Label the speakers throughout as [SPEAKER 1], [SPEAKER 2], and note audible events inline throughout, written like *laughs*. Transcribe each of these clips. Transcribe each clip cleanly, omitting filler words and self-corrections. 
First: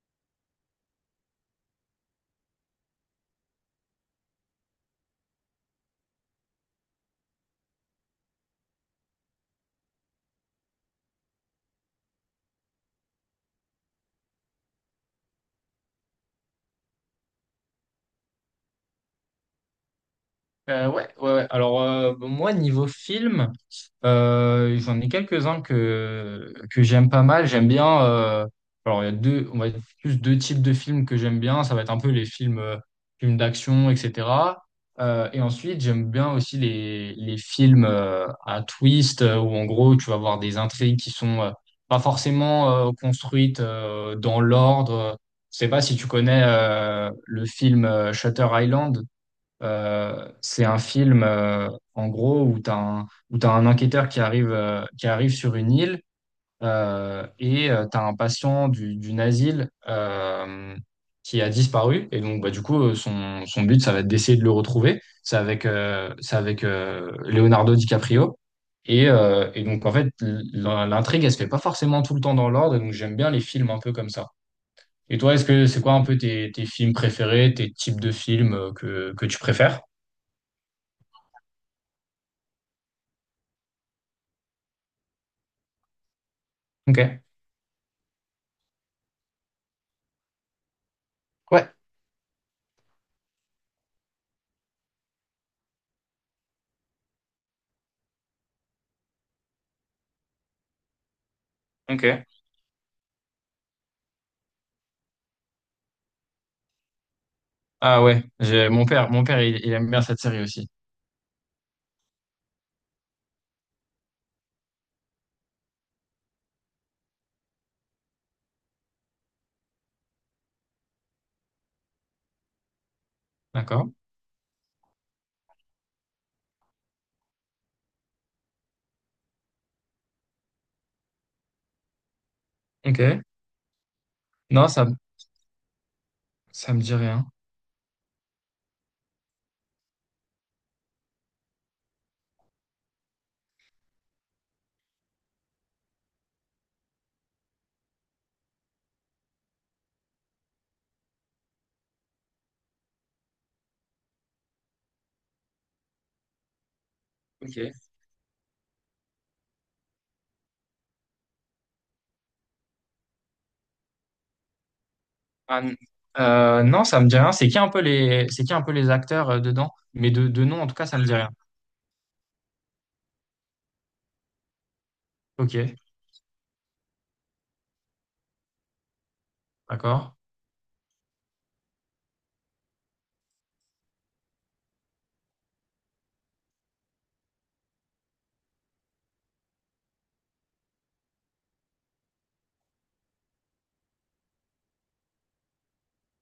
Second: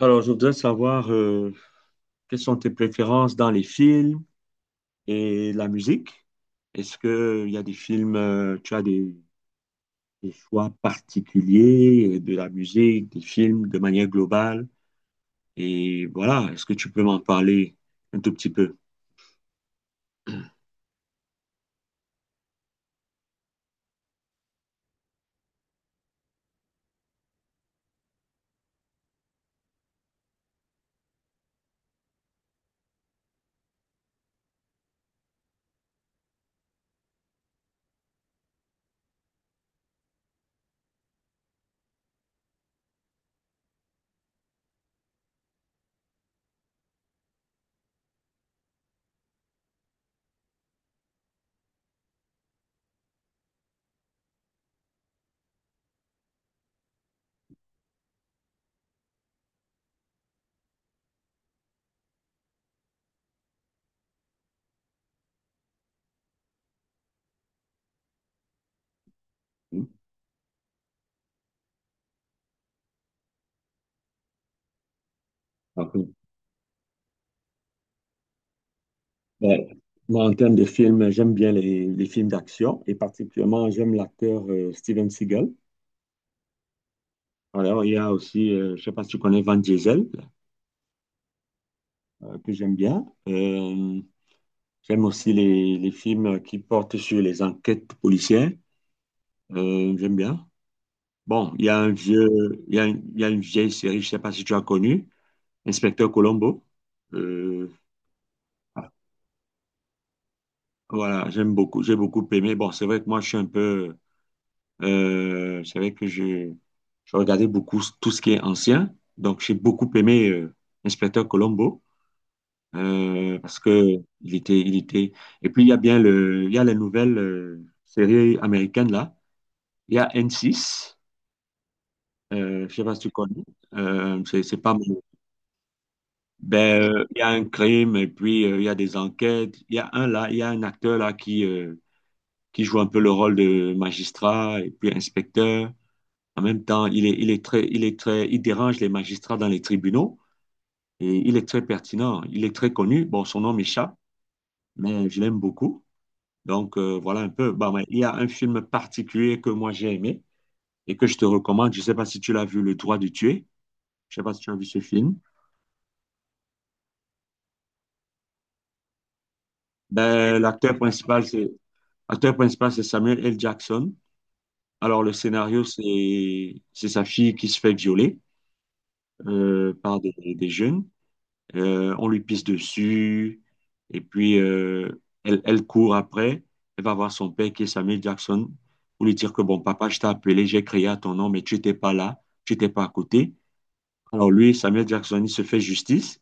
[SPEAKER 1] Alors, je voudrais savoir quelles sont tes préférences dans les films et la musique. Est-ce que il y a des films, tu as des choix particuliers de la musique, des films de manière globale? Et voilà, est-ce que tu peux m'en parler un tout petit peu?
[SPEAKER 2] Ouais, ouais, ouais. Alors, bon, moi, niveau film, j'en ai quelques-uns que j'aime pas mal. J'aime bien. Alors, il y a deux, on va dire plus deux types de films que j'aime bien. Ça va être un peu les films, films d'action, etc. Et ensuite, j'aime bien aussi les films à twist, où en gros, tu vas voir des intrigues qui sont pas forcément construites dans l'ordre. Je sais pas si tu connais le film Shutter Island. C'est un film, en gros, où t'as un enquêteur qui arrive sur une île et tu as un patient d'une asile qui a disparu. Et donc, bah, du coup, son but, ça va être d'essayer de le retrouver. C'est avec Leonardo DiCaprio. Et donc, en fait, l'intrigue, elle se fait pas forcément tout le temps dans l'ordre. Donc, j'aime bien les films un peu comme ça. Et toi, est-ce que c'est quoi
[SPEAKER 1] Ok.
[SPEAKER 2] un peu tes films préférés, tes types de films que tu
[SPEAKER 1] Ouais.
[SPEAKER 2] préfères?
[SPEAKER 1] Moi, en termes de films, j'aime bien les films d'action et particulièrement, j'aime l'acteur Steven Seagal.
[SPEAKER 2] Ok.
[SPEAKER 1] Alors, il y a aussi, je ne sais pas si tu connais Van Diesel,
[SPEAKER 2] Ouais.
[SPEAKER 1] que j'aime bien. J'aime aussi les films qui portent sur les enquêtes policières. J'aime bien. Bon, il y a un
[SPEAKER 2] Ok.
[SPEAKER 1] vieux, il y a, une il y a une vieille série, je ne sais pas si tu as connu, Inspecteur Colombo. Euh,
[SPEAKER 2] Ah ouais,
[SPEAKER 1] ah,
[SPEAKER 2] mon père, il aime bien cette série aussi.
[SPEAKER 1] voilà, j'aime beaucoup, j'ai beaucoup aimé. Bon, c'est vrai que moi, je suis un peu, c'est vrai que je, regardais beaucoup tout ce qui est ancien. Donc, j'ai beaucoup aimé Inspecteur Colombo parce
[SPEAKER 2] D'accord.
[SPEAKER 1] que il était, il était. Et puis, il y a bien le, il y a les nouvelles séries américaines là. Il y a N6, je sais pas si
[SPEAKER 2] Ok.
[SPEAKER 1] tu connais. C'est
[SPEAKER 2] Non,
[SPEAKER 1] pas mon.
[SPEAKER 2] ça me
[SPEAKER 1] Ben,
[SPEAKER 2] dit
[SPEAKER 1] il y
[SPEAKER 2] rien.
[SPEAKER 1] a un crime et puis il y a des enquêtes. Il y a un là, il y a un acteur là qui joue un peu le rôle de magistrat et puis inspecteur. En même temps, il est très, il dérange les magistrats dans les tribunaux et il est très pertinent. Il est très connu. Bon, son nom m'échappe, mais je l'aime beaucoup. Donc, voilà un peu. Bah, ouais,
[SPEAKER 2] Ok.
[SPEAKER 1] il y a un film particulier que moi j'ai aimé et que je te recommande. Je sais pas si tu l'as vu, Le droit de tuer. Je sais pas si tu as vu ce film.
[SPEAKER 2] Ah, n- non, ça me dit rien. C'est qui un peu les acteurs dedans? Mais
[SPEAKER 1] Ben,
[SPEAKER 2] de nom, en tout cas, ça me dit rien.
[SPEAKER 1] l'acteur principal, c'est Samuel L. Jackson. Alors, le scénario,
[SPEAKER 2] Ok.
[SPEAKER 1] c'est sa fille qui se fait violer par des,
[SPEAKER 2] D'accord.
[SPEAKER 1] jeunes. On lui pisse dessus et puis elle, elle court après. Elle va voir son père qui est Samuel Jackson pour lui dire que bon, papa, je t'ai appelé, j'ai crié à ton nom, mais tu n'étais pas là, tu n'étais pas à côté. Alors, lui, Samuel Jackson, il se fait justice.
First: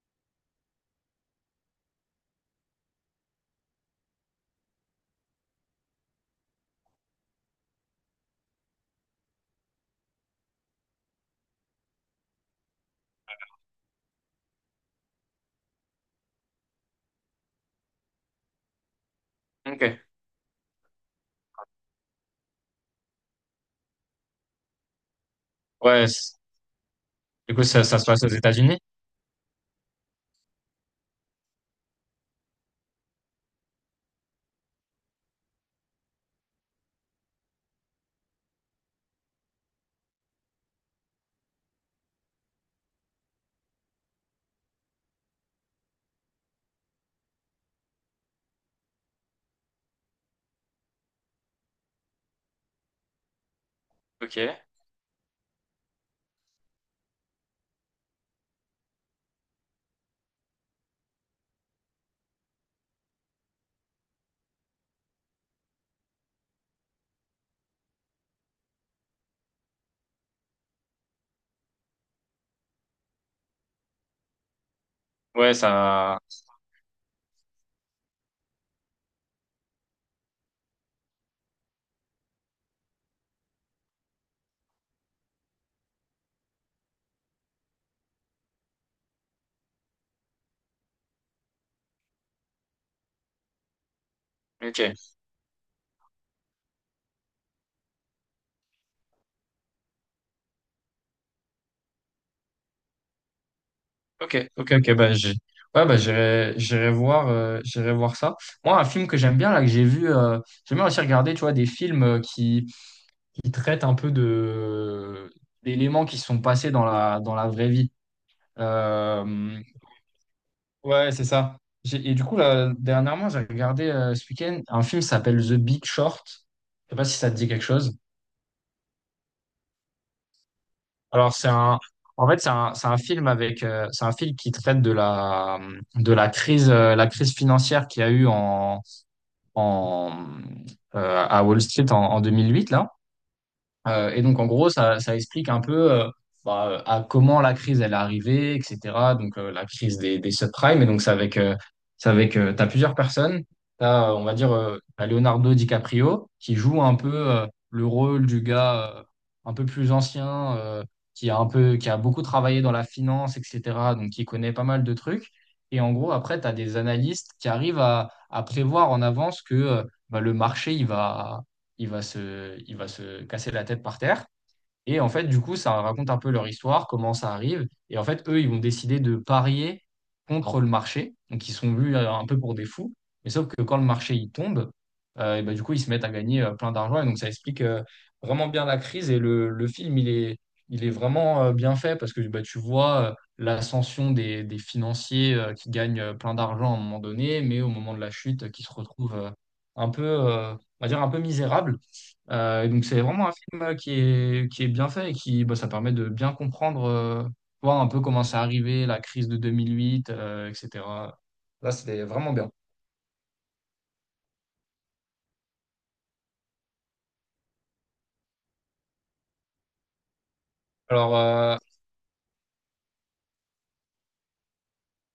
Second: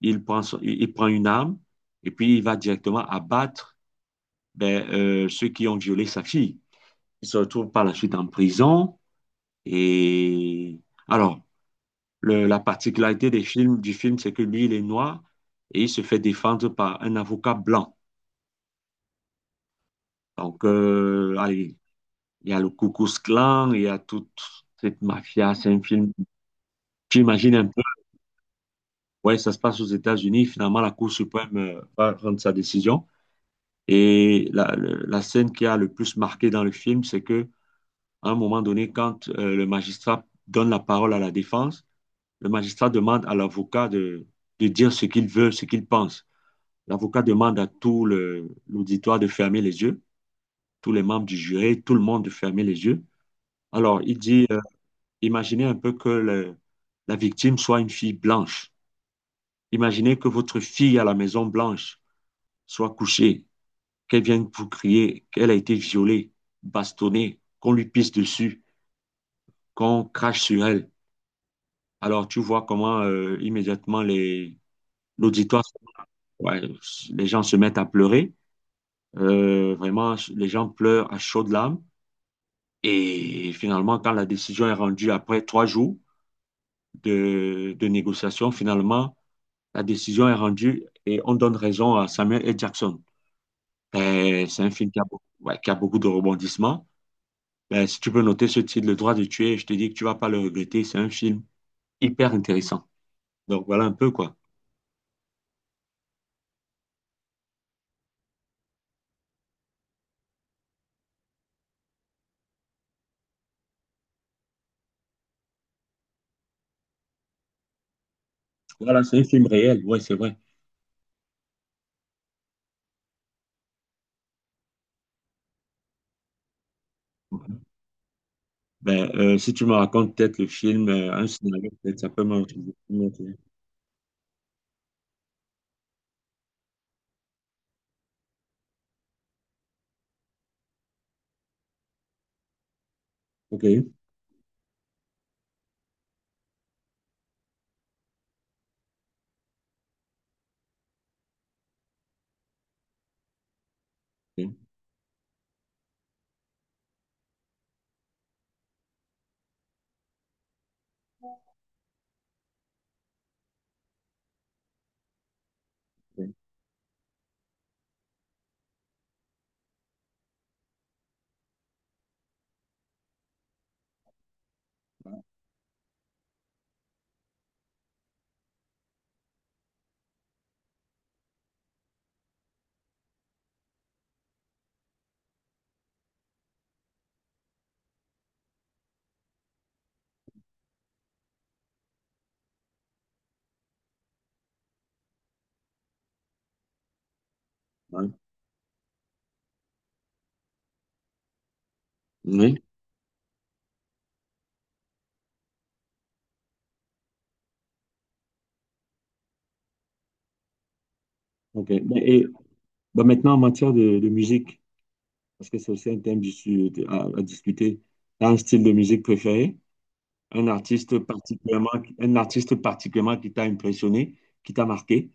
[SPEAKER 1] Il prend, il prend une arme et puis il va directement abattre ceux qui ont violé sa fille. Ils se retrouvent par la suite en prison. Et alors, la particularité des films, du film, c'est que lui, il est noir et il se fait défendre par un avocat blanc.
[SPEAKER 2] Ok.
[SPEAKER 1] Donc, allez, il y a le Ku Klux Klan, il y a toute cette mafia. C'est un
[SPEAKER 2] Ouais.
[SPEAKER 1] film, tu imagines
[SPEAKER 2] Du coup,
[SPEAKER 1] un peu.
[SPEAKER 2] ça se passe aux États-Unis.
[SPEAKER 1] Ouais, ça se passe aux États-Unis. Finalement, la Cour suprême va rendre sa décision. Et la, la scène qui a le plus marqué dans le film, c'est que À un moment donné, quand le magistrat donne la parole à la défense, le magistrat demande à l'avocat de, dire ce qu'il veut, ce qu'il pense. L'avocat demande à l'auditoire de fermer les yeux, tous les membres du jury, tout le monde de fermer les yeux. Alors, il
[SPEAKER 2] Ok.
[SPEAKER 1] dit, imaginez un peu que la victime soit une fille blanche. Imaginez que votre fille à la Maison Blanche soit couchée, qu'elle vienne vous crier qu'elle a été violée, bastonnée, qu'on lui pisse dessus, qu'on crache sur elle. Alors, tu vois comment immédiatement les
[SPEAKER 2] Ouais,
[SPEAKER 1] l'auditoire,
[SPEAKER 2] ça.
[SPEAKER 1] ouais, les gens se mettent à pleurer. Vraiment, les gens pleurent à chaudes larmes. Et finalement, quand la décision est rendue après 3 jours de, négociation, finalement, la décision est rendue et on donne raison à Samuel L. Jackson. C'est un film qui a,
[SPEAKER 2] Ok.
[SPEAKER 1] ouais, qui a beaucoup de rebondissements. Si tu peux noter ce titre, Le droit de tuer, je te dis que tu vas pas le regretter. C'est un film hyper intéressant. Donc voilà un peu quoi.
[SPEAKER 2] Ok. Ok. Ok. Bah, j'ai. Ouais, bah, j'irai voir ça. Moi, un film que j'aime bien là, que j'ai vu, j'aime bien aussi regarder, tu vois, des films qui il traite un peu de d'éléments qui sont passés dans dans la vraie vie.
[SPEAKER 1] Voilà, c'est un film
[SPEAKER 2] Euh,
[SPEAKER 1] réel, ouais, c'est vrai.
[SPEAKER 2] ouais, c'est ça. Et du coup, là, dernièrement, j'ai regardé ce week-end un film qui s'appelle The Big Short. Je sais pas si ça te dit quelque chose.
[SPEAKER 1] Ben, si tu me racontes peut-être le film, un
[SPEAKER 2] Alors,
[SPEAKER 1] scénario, peut-être ça peut m'intéresser.
[SPEAKER 2] c'est un film avec, c'est un film qui traite de de la crise financière qu'il y a eu en, à Wall Street en 2008 là.
[SPEAKER 1] Ok,
[SPEAKER 2] Et donc, en gros, ça explique un peu bah, à comment la crise elle est arrivée, etc. Donc, la crise des subprimes. Et donc, c'est avec t'as plusieurs personnes. T'as, on va dire,
[SPEAKER 1] ok,
[SPEAKER 2] T'as Leonardo DiCaprio qui joue un peu le rôle du gars un peu plus ancien, qui a un peu, qui a beaucoup travaillé dans la finance, etc. Donc, qui connaît pas mal de trucs. Et en gros,
[SPEAKER 1] ok.
[SPEAKER 2] après, t'as des analystes qui arrivent à prévoir en avance que bah, le marché, il va se casser la tête par terre. Et en fait, du coup, ça raconte un peu leur histoire, comment ça arrive. Et en fait, eux, ils vont décider de parier contre le marché. Donc, ils sont vus un peu pour des fous. Mais sauf que quand le marché il tombe, et ben, du coup, ils se mettent à gagner plein d'argent. Et donc, ça explique vraiment bien la crise. Et le film, il est vraiment bien fait parce que bah, tu vois l'ascension des financiers qui gagnent plein d'argent à un moment donné, mais au moment de
[SPEAKER 1] Ouais.
[SPEAKER 2] la chute, qui se retrouvent on va dire, un peu misérables.
[SPEAKER 1] Oui,
[SPEAKER 2] Et donc c'est vraiment un film qui est bien fait et qui bah, ça permet de bien comprendre voir un peu comment c'est arrivé, la crise de 2008, etc.
[SPEAKER 1] ok.
[SPEAKER 2] Là,
[SPEAKER 1] Ben,
[SPEAKER 2] c'était
[SPEAKER 1] et
[SPEAKER 2] vraiment bien.
[SPEAKER 1] ben, maintenant, en matière de, musique, parce que c'est aussi un thème à, discuter, t'as un style de musique préféré, un artiste
[SPEAKER 2] Alors, euh,
[SPEAKER 1] particulièrement, qui t'a impressionné, qui t'a marqué.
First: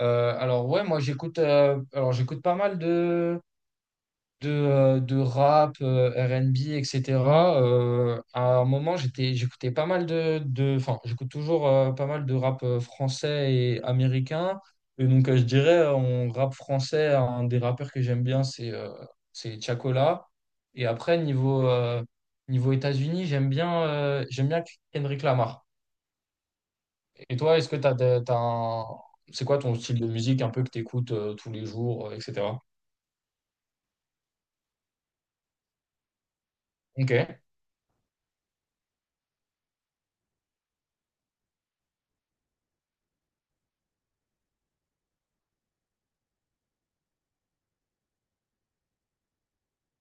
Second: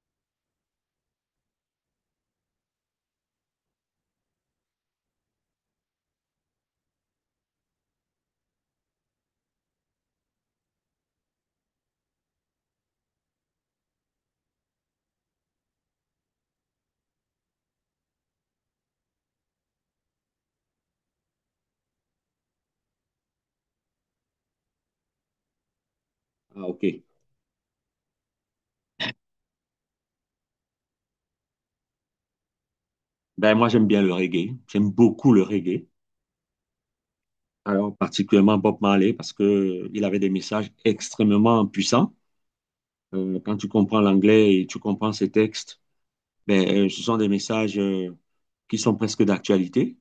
[SPEAKER 2] alors, moi j'écoute pas mal de rap, R&B, etc. À un moment, j'écoutais pas mal enfin, j'écoute toujours pas mal de rap français et américain. Et donc, je dirais, en rap français, un des rappeurs que j'aime bien, c'est Tiakola. Et après, niveau États-Unis, j'aime bien Kendrick Lamar.
[SPEAKER 1] Ah, ok.
[SPEAKER 2] Et toi, est-ce que t'as un... c'est quoi ton style de musique un peu que t'écoutes écoutes tous les jours, etc.
[SPEAKER 1] Ben, moi, j'aime bien le reggae. J'aime beaucoup le reggae.
[SPEAKER 2] Ok,
[SPEAKER 1] Alors, particulièrement Bob Marley, parce que il avait des messages extrêmement puissants. Quand tu comprends l'anglais et tu comprends ces textes, ben, ce sont des messages qui sont presque d'actualité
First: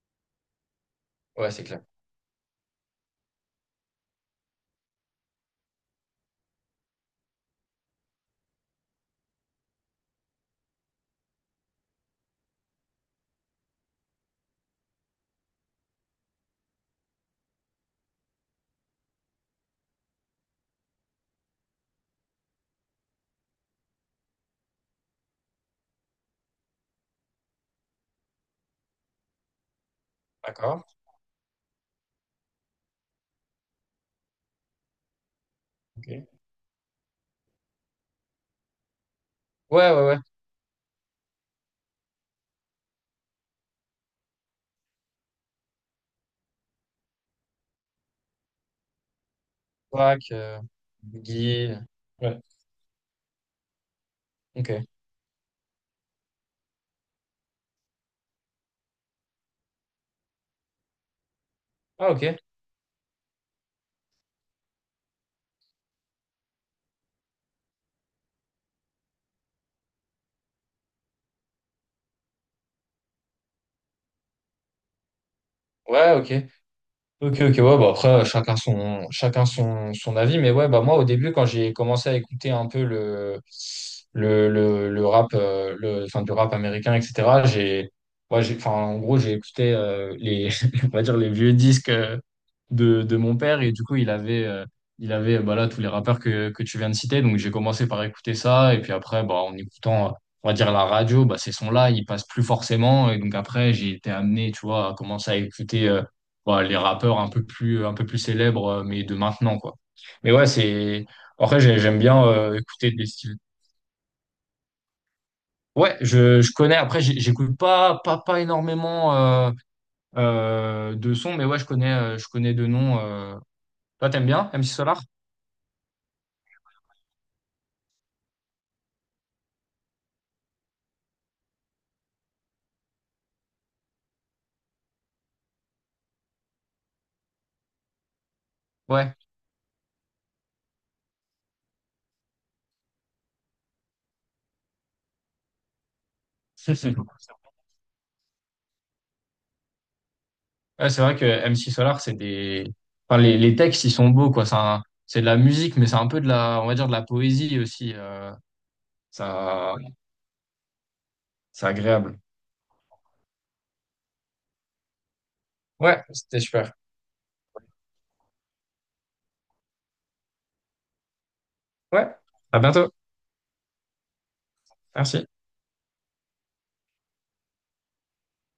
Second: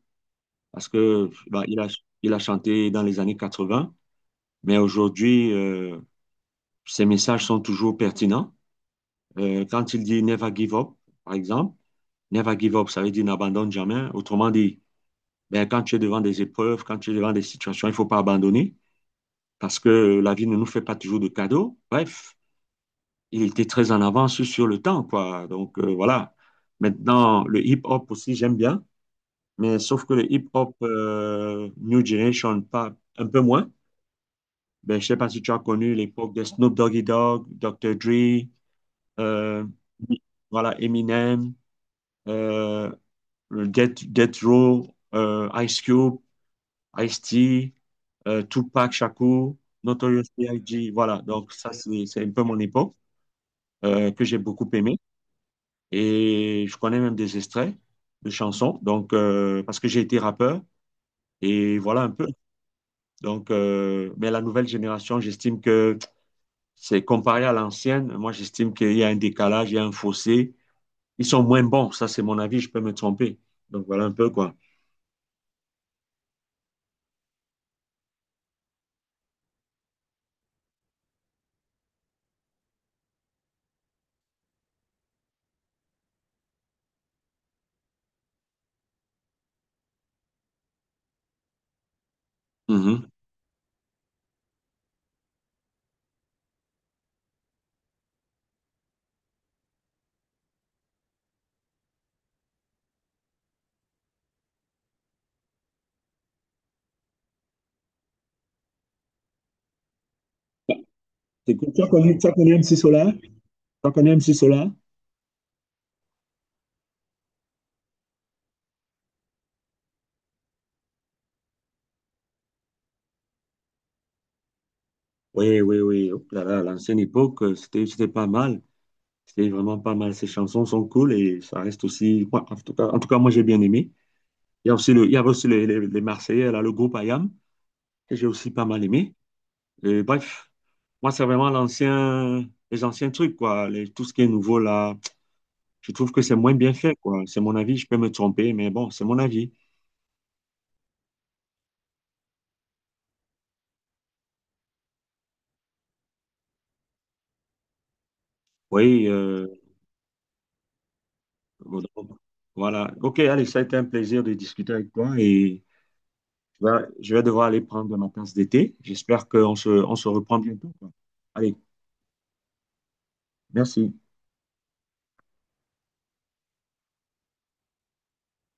[SPEAKER 1] parce que
[SPEAKER 2] ouais,
[SPEAKER 1] bah,
[SPEAKER 2] c'est clair.
[SPEAKER 1] il a chanté dans les années 80, mais aujourd'hui, ces messages sont toujours pertinents. Quand il dit Never give up, par exemple, Never give up, ça veut dire n'abandonne jamais. Autrement dit, ben, quand tu es devant des épreuves, quand tu es devant des situations, il ne faut pas abandonner parce que la vie ne nous fait pas toujours de cadeaux. Bref, il était très en avance sur le temps, quoi. Donc, voilà. Maintenant, le hip-hop aussi, j'aime bien. Mais sauf que le hip-hop
[SPEAKER 2] D'accord.
[SPEAKER 1] New Generation, pas, un peu moins. Ben, je sais pas si tu as connu
[SPEAKER 2] Ok. Ouais,
[SPEAKER 1] l'époque de Snoop Doggy Dogg, Dr. Dre, euh,
[SPEAKER 2] ouais, ouais.
[SPEAKER 1] voilà, Eminem, euh, Death Row, Ice Cube, Ice-T, Tupac Shakur, Notorious
[SPEAKER 2] Pâques,
[SPEAKER 1] B.I.G. Voilà, donc
[SPEAKER 2] Guy.
[SPEAKER 1] ça, c'est un
[SPEAKER 2] Ouais.
[SPEAKER 1] peu mon époque que j'ai beaucoup
[SPEAKER 2] Ok.
[SPEAKER 1] aimé. Et je connais même des extraits de chansons, donc, parce que j'ai été rappeur. Et voilà un
[SPEAKER 2] Ah, ok.
[SPEAKER 1] peu. Donc, mais la nouvelle génération, j'estime que c'est comparé à l'ancienne. Moi, j'estime qu'il y a un décalage, il y a un fossé. Ils sont moins bons. Ça, c'est mon avis. Je peux me tromper. Donc, voilà un peu quoi.
[SPEAKER 2] Ouais, ok. Ok, ok, ouais, bah après, chacun son avis, mais ouais, bah moi, au début, quand j'ai commencé à écouter un peu le rap, enfin, du rap américain, etc., ouais, j'ai, enfin, en gros, j'ai écouté les, *laughs* on va dire, les vieux disques
[SPEAKER 1] Mhm.
[SPEAKER 2] de mon père, et du coup, il avait, bah là, tous les rappeurs que tu viens de citer, donc j'ai commencé par écouter ça, et puis après, bah, en écoutant, on va dire, la radio, bah, ces sons-là, ils passent plus forcément, et donc après, j'ai été amené, tu vois, à commencer à écouter. Bah, les rappeurs un peu plus célèbres, mais de maintenant, quoi. Mais ouais, c'est. Après, j'aime bien
[SPEAKER 1] Tu as connu MC
[SPEAKER 2] écouter des
[SPEAKER 1] Solar,
[SPEAKER 2] styles.
[SPEAKER 1] là?
[SPEAKER 2] Ouais, je connais. Après, j'écoute pas énormément de sons, mais ouais, je connais de noms. Toi, t'aimes bien MC Solar?
[SPEAKER 1] Oui, oui, oui. Oh là là, l'ancienne époque, c'était pas mal. C'était vraiment pas mal. Ces chansons sont cool et ça reste aussi, moi, en tout cas, moi, j'ai bien aimé. Il y a aussi le, il y avait aussi les, les Marseillais, là, le groupe ayam que j'ai aussi pas mal aimé.
[SPEAKER 2] Ouais.
[SPEAKER 1] Et bref, moi, c'est vraiment l'ancien, les anciens trucs, quoi. Les- tout ce qui est nouveau, là, je trouve que c'est moins bien fait, quoi. C'est
[SPEAKER 2] *laughs*
[SPEAKER 1] mon avis, je peux me tromper, mais bon, c'est mon avis.
[SPEAKER 2] Ouais, c'est vrai que MC Solar, c'est des. Enfin, les textes, ils sont beaux, quoi. C'est de la musique, mais c'est un peu de on va dire, de la poésie aussi.
[SPEAKER 1] Oui,
[SPEAKER 2] Ça, c'est
[SPEAKER 1] bon, donc,
[SPEAKER 2] agréable.
[SPEAKER 1] voilà. OK, allez, ça a été un plaisir de discuter avec toi et
[SPEAKER 2] Ouais, c'était super.
[SPEAKER 1] je vais devoir aller prendre ma tasse d'été. J'espère qu'on se, on se reprend bientôt, quoi. Allez,
[SPEAKER 2] Ouais, à bientôt.
[SPEAKER 1] merci.
[SPEAKER 2] Merci.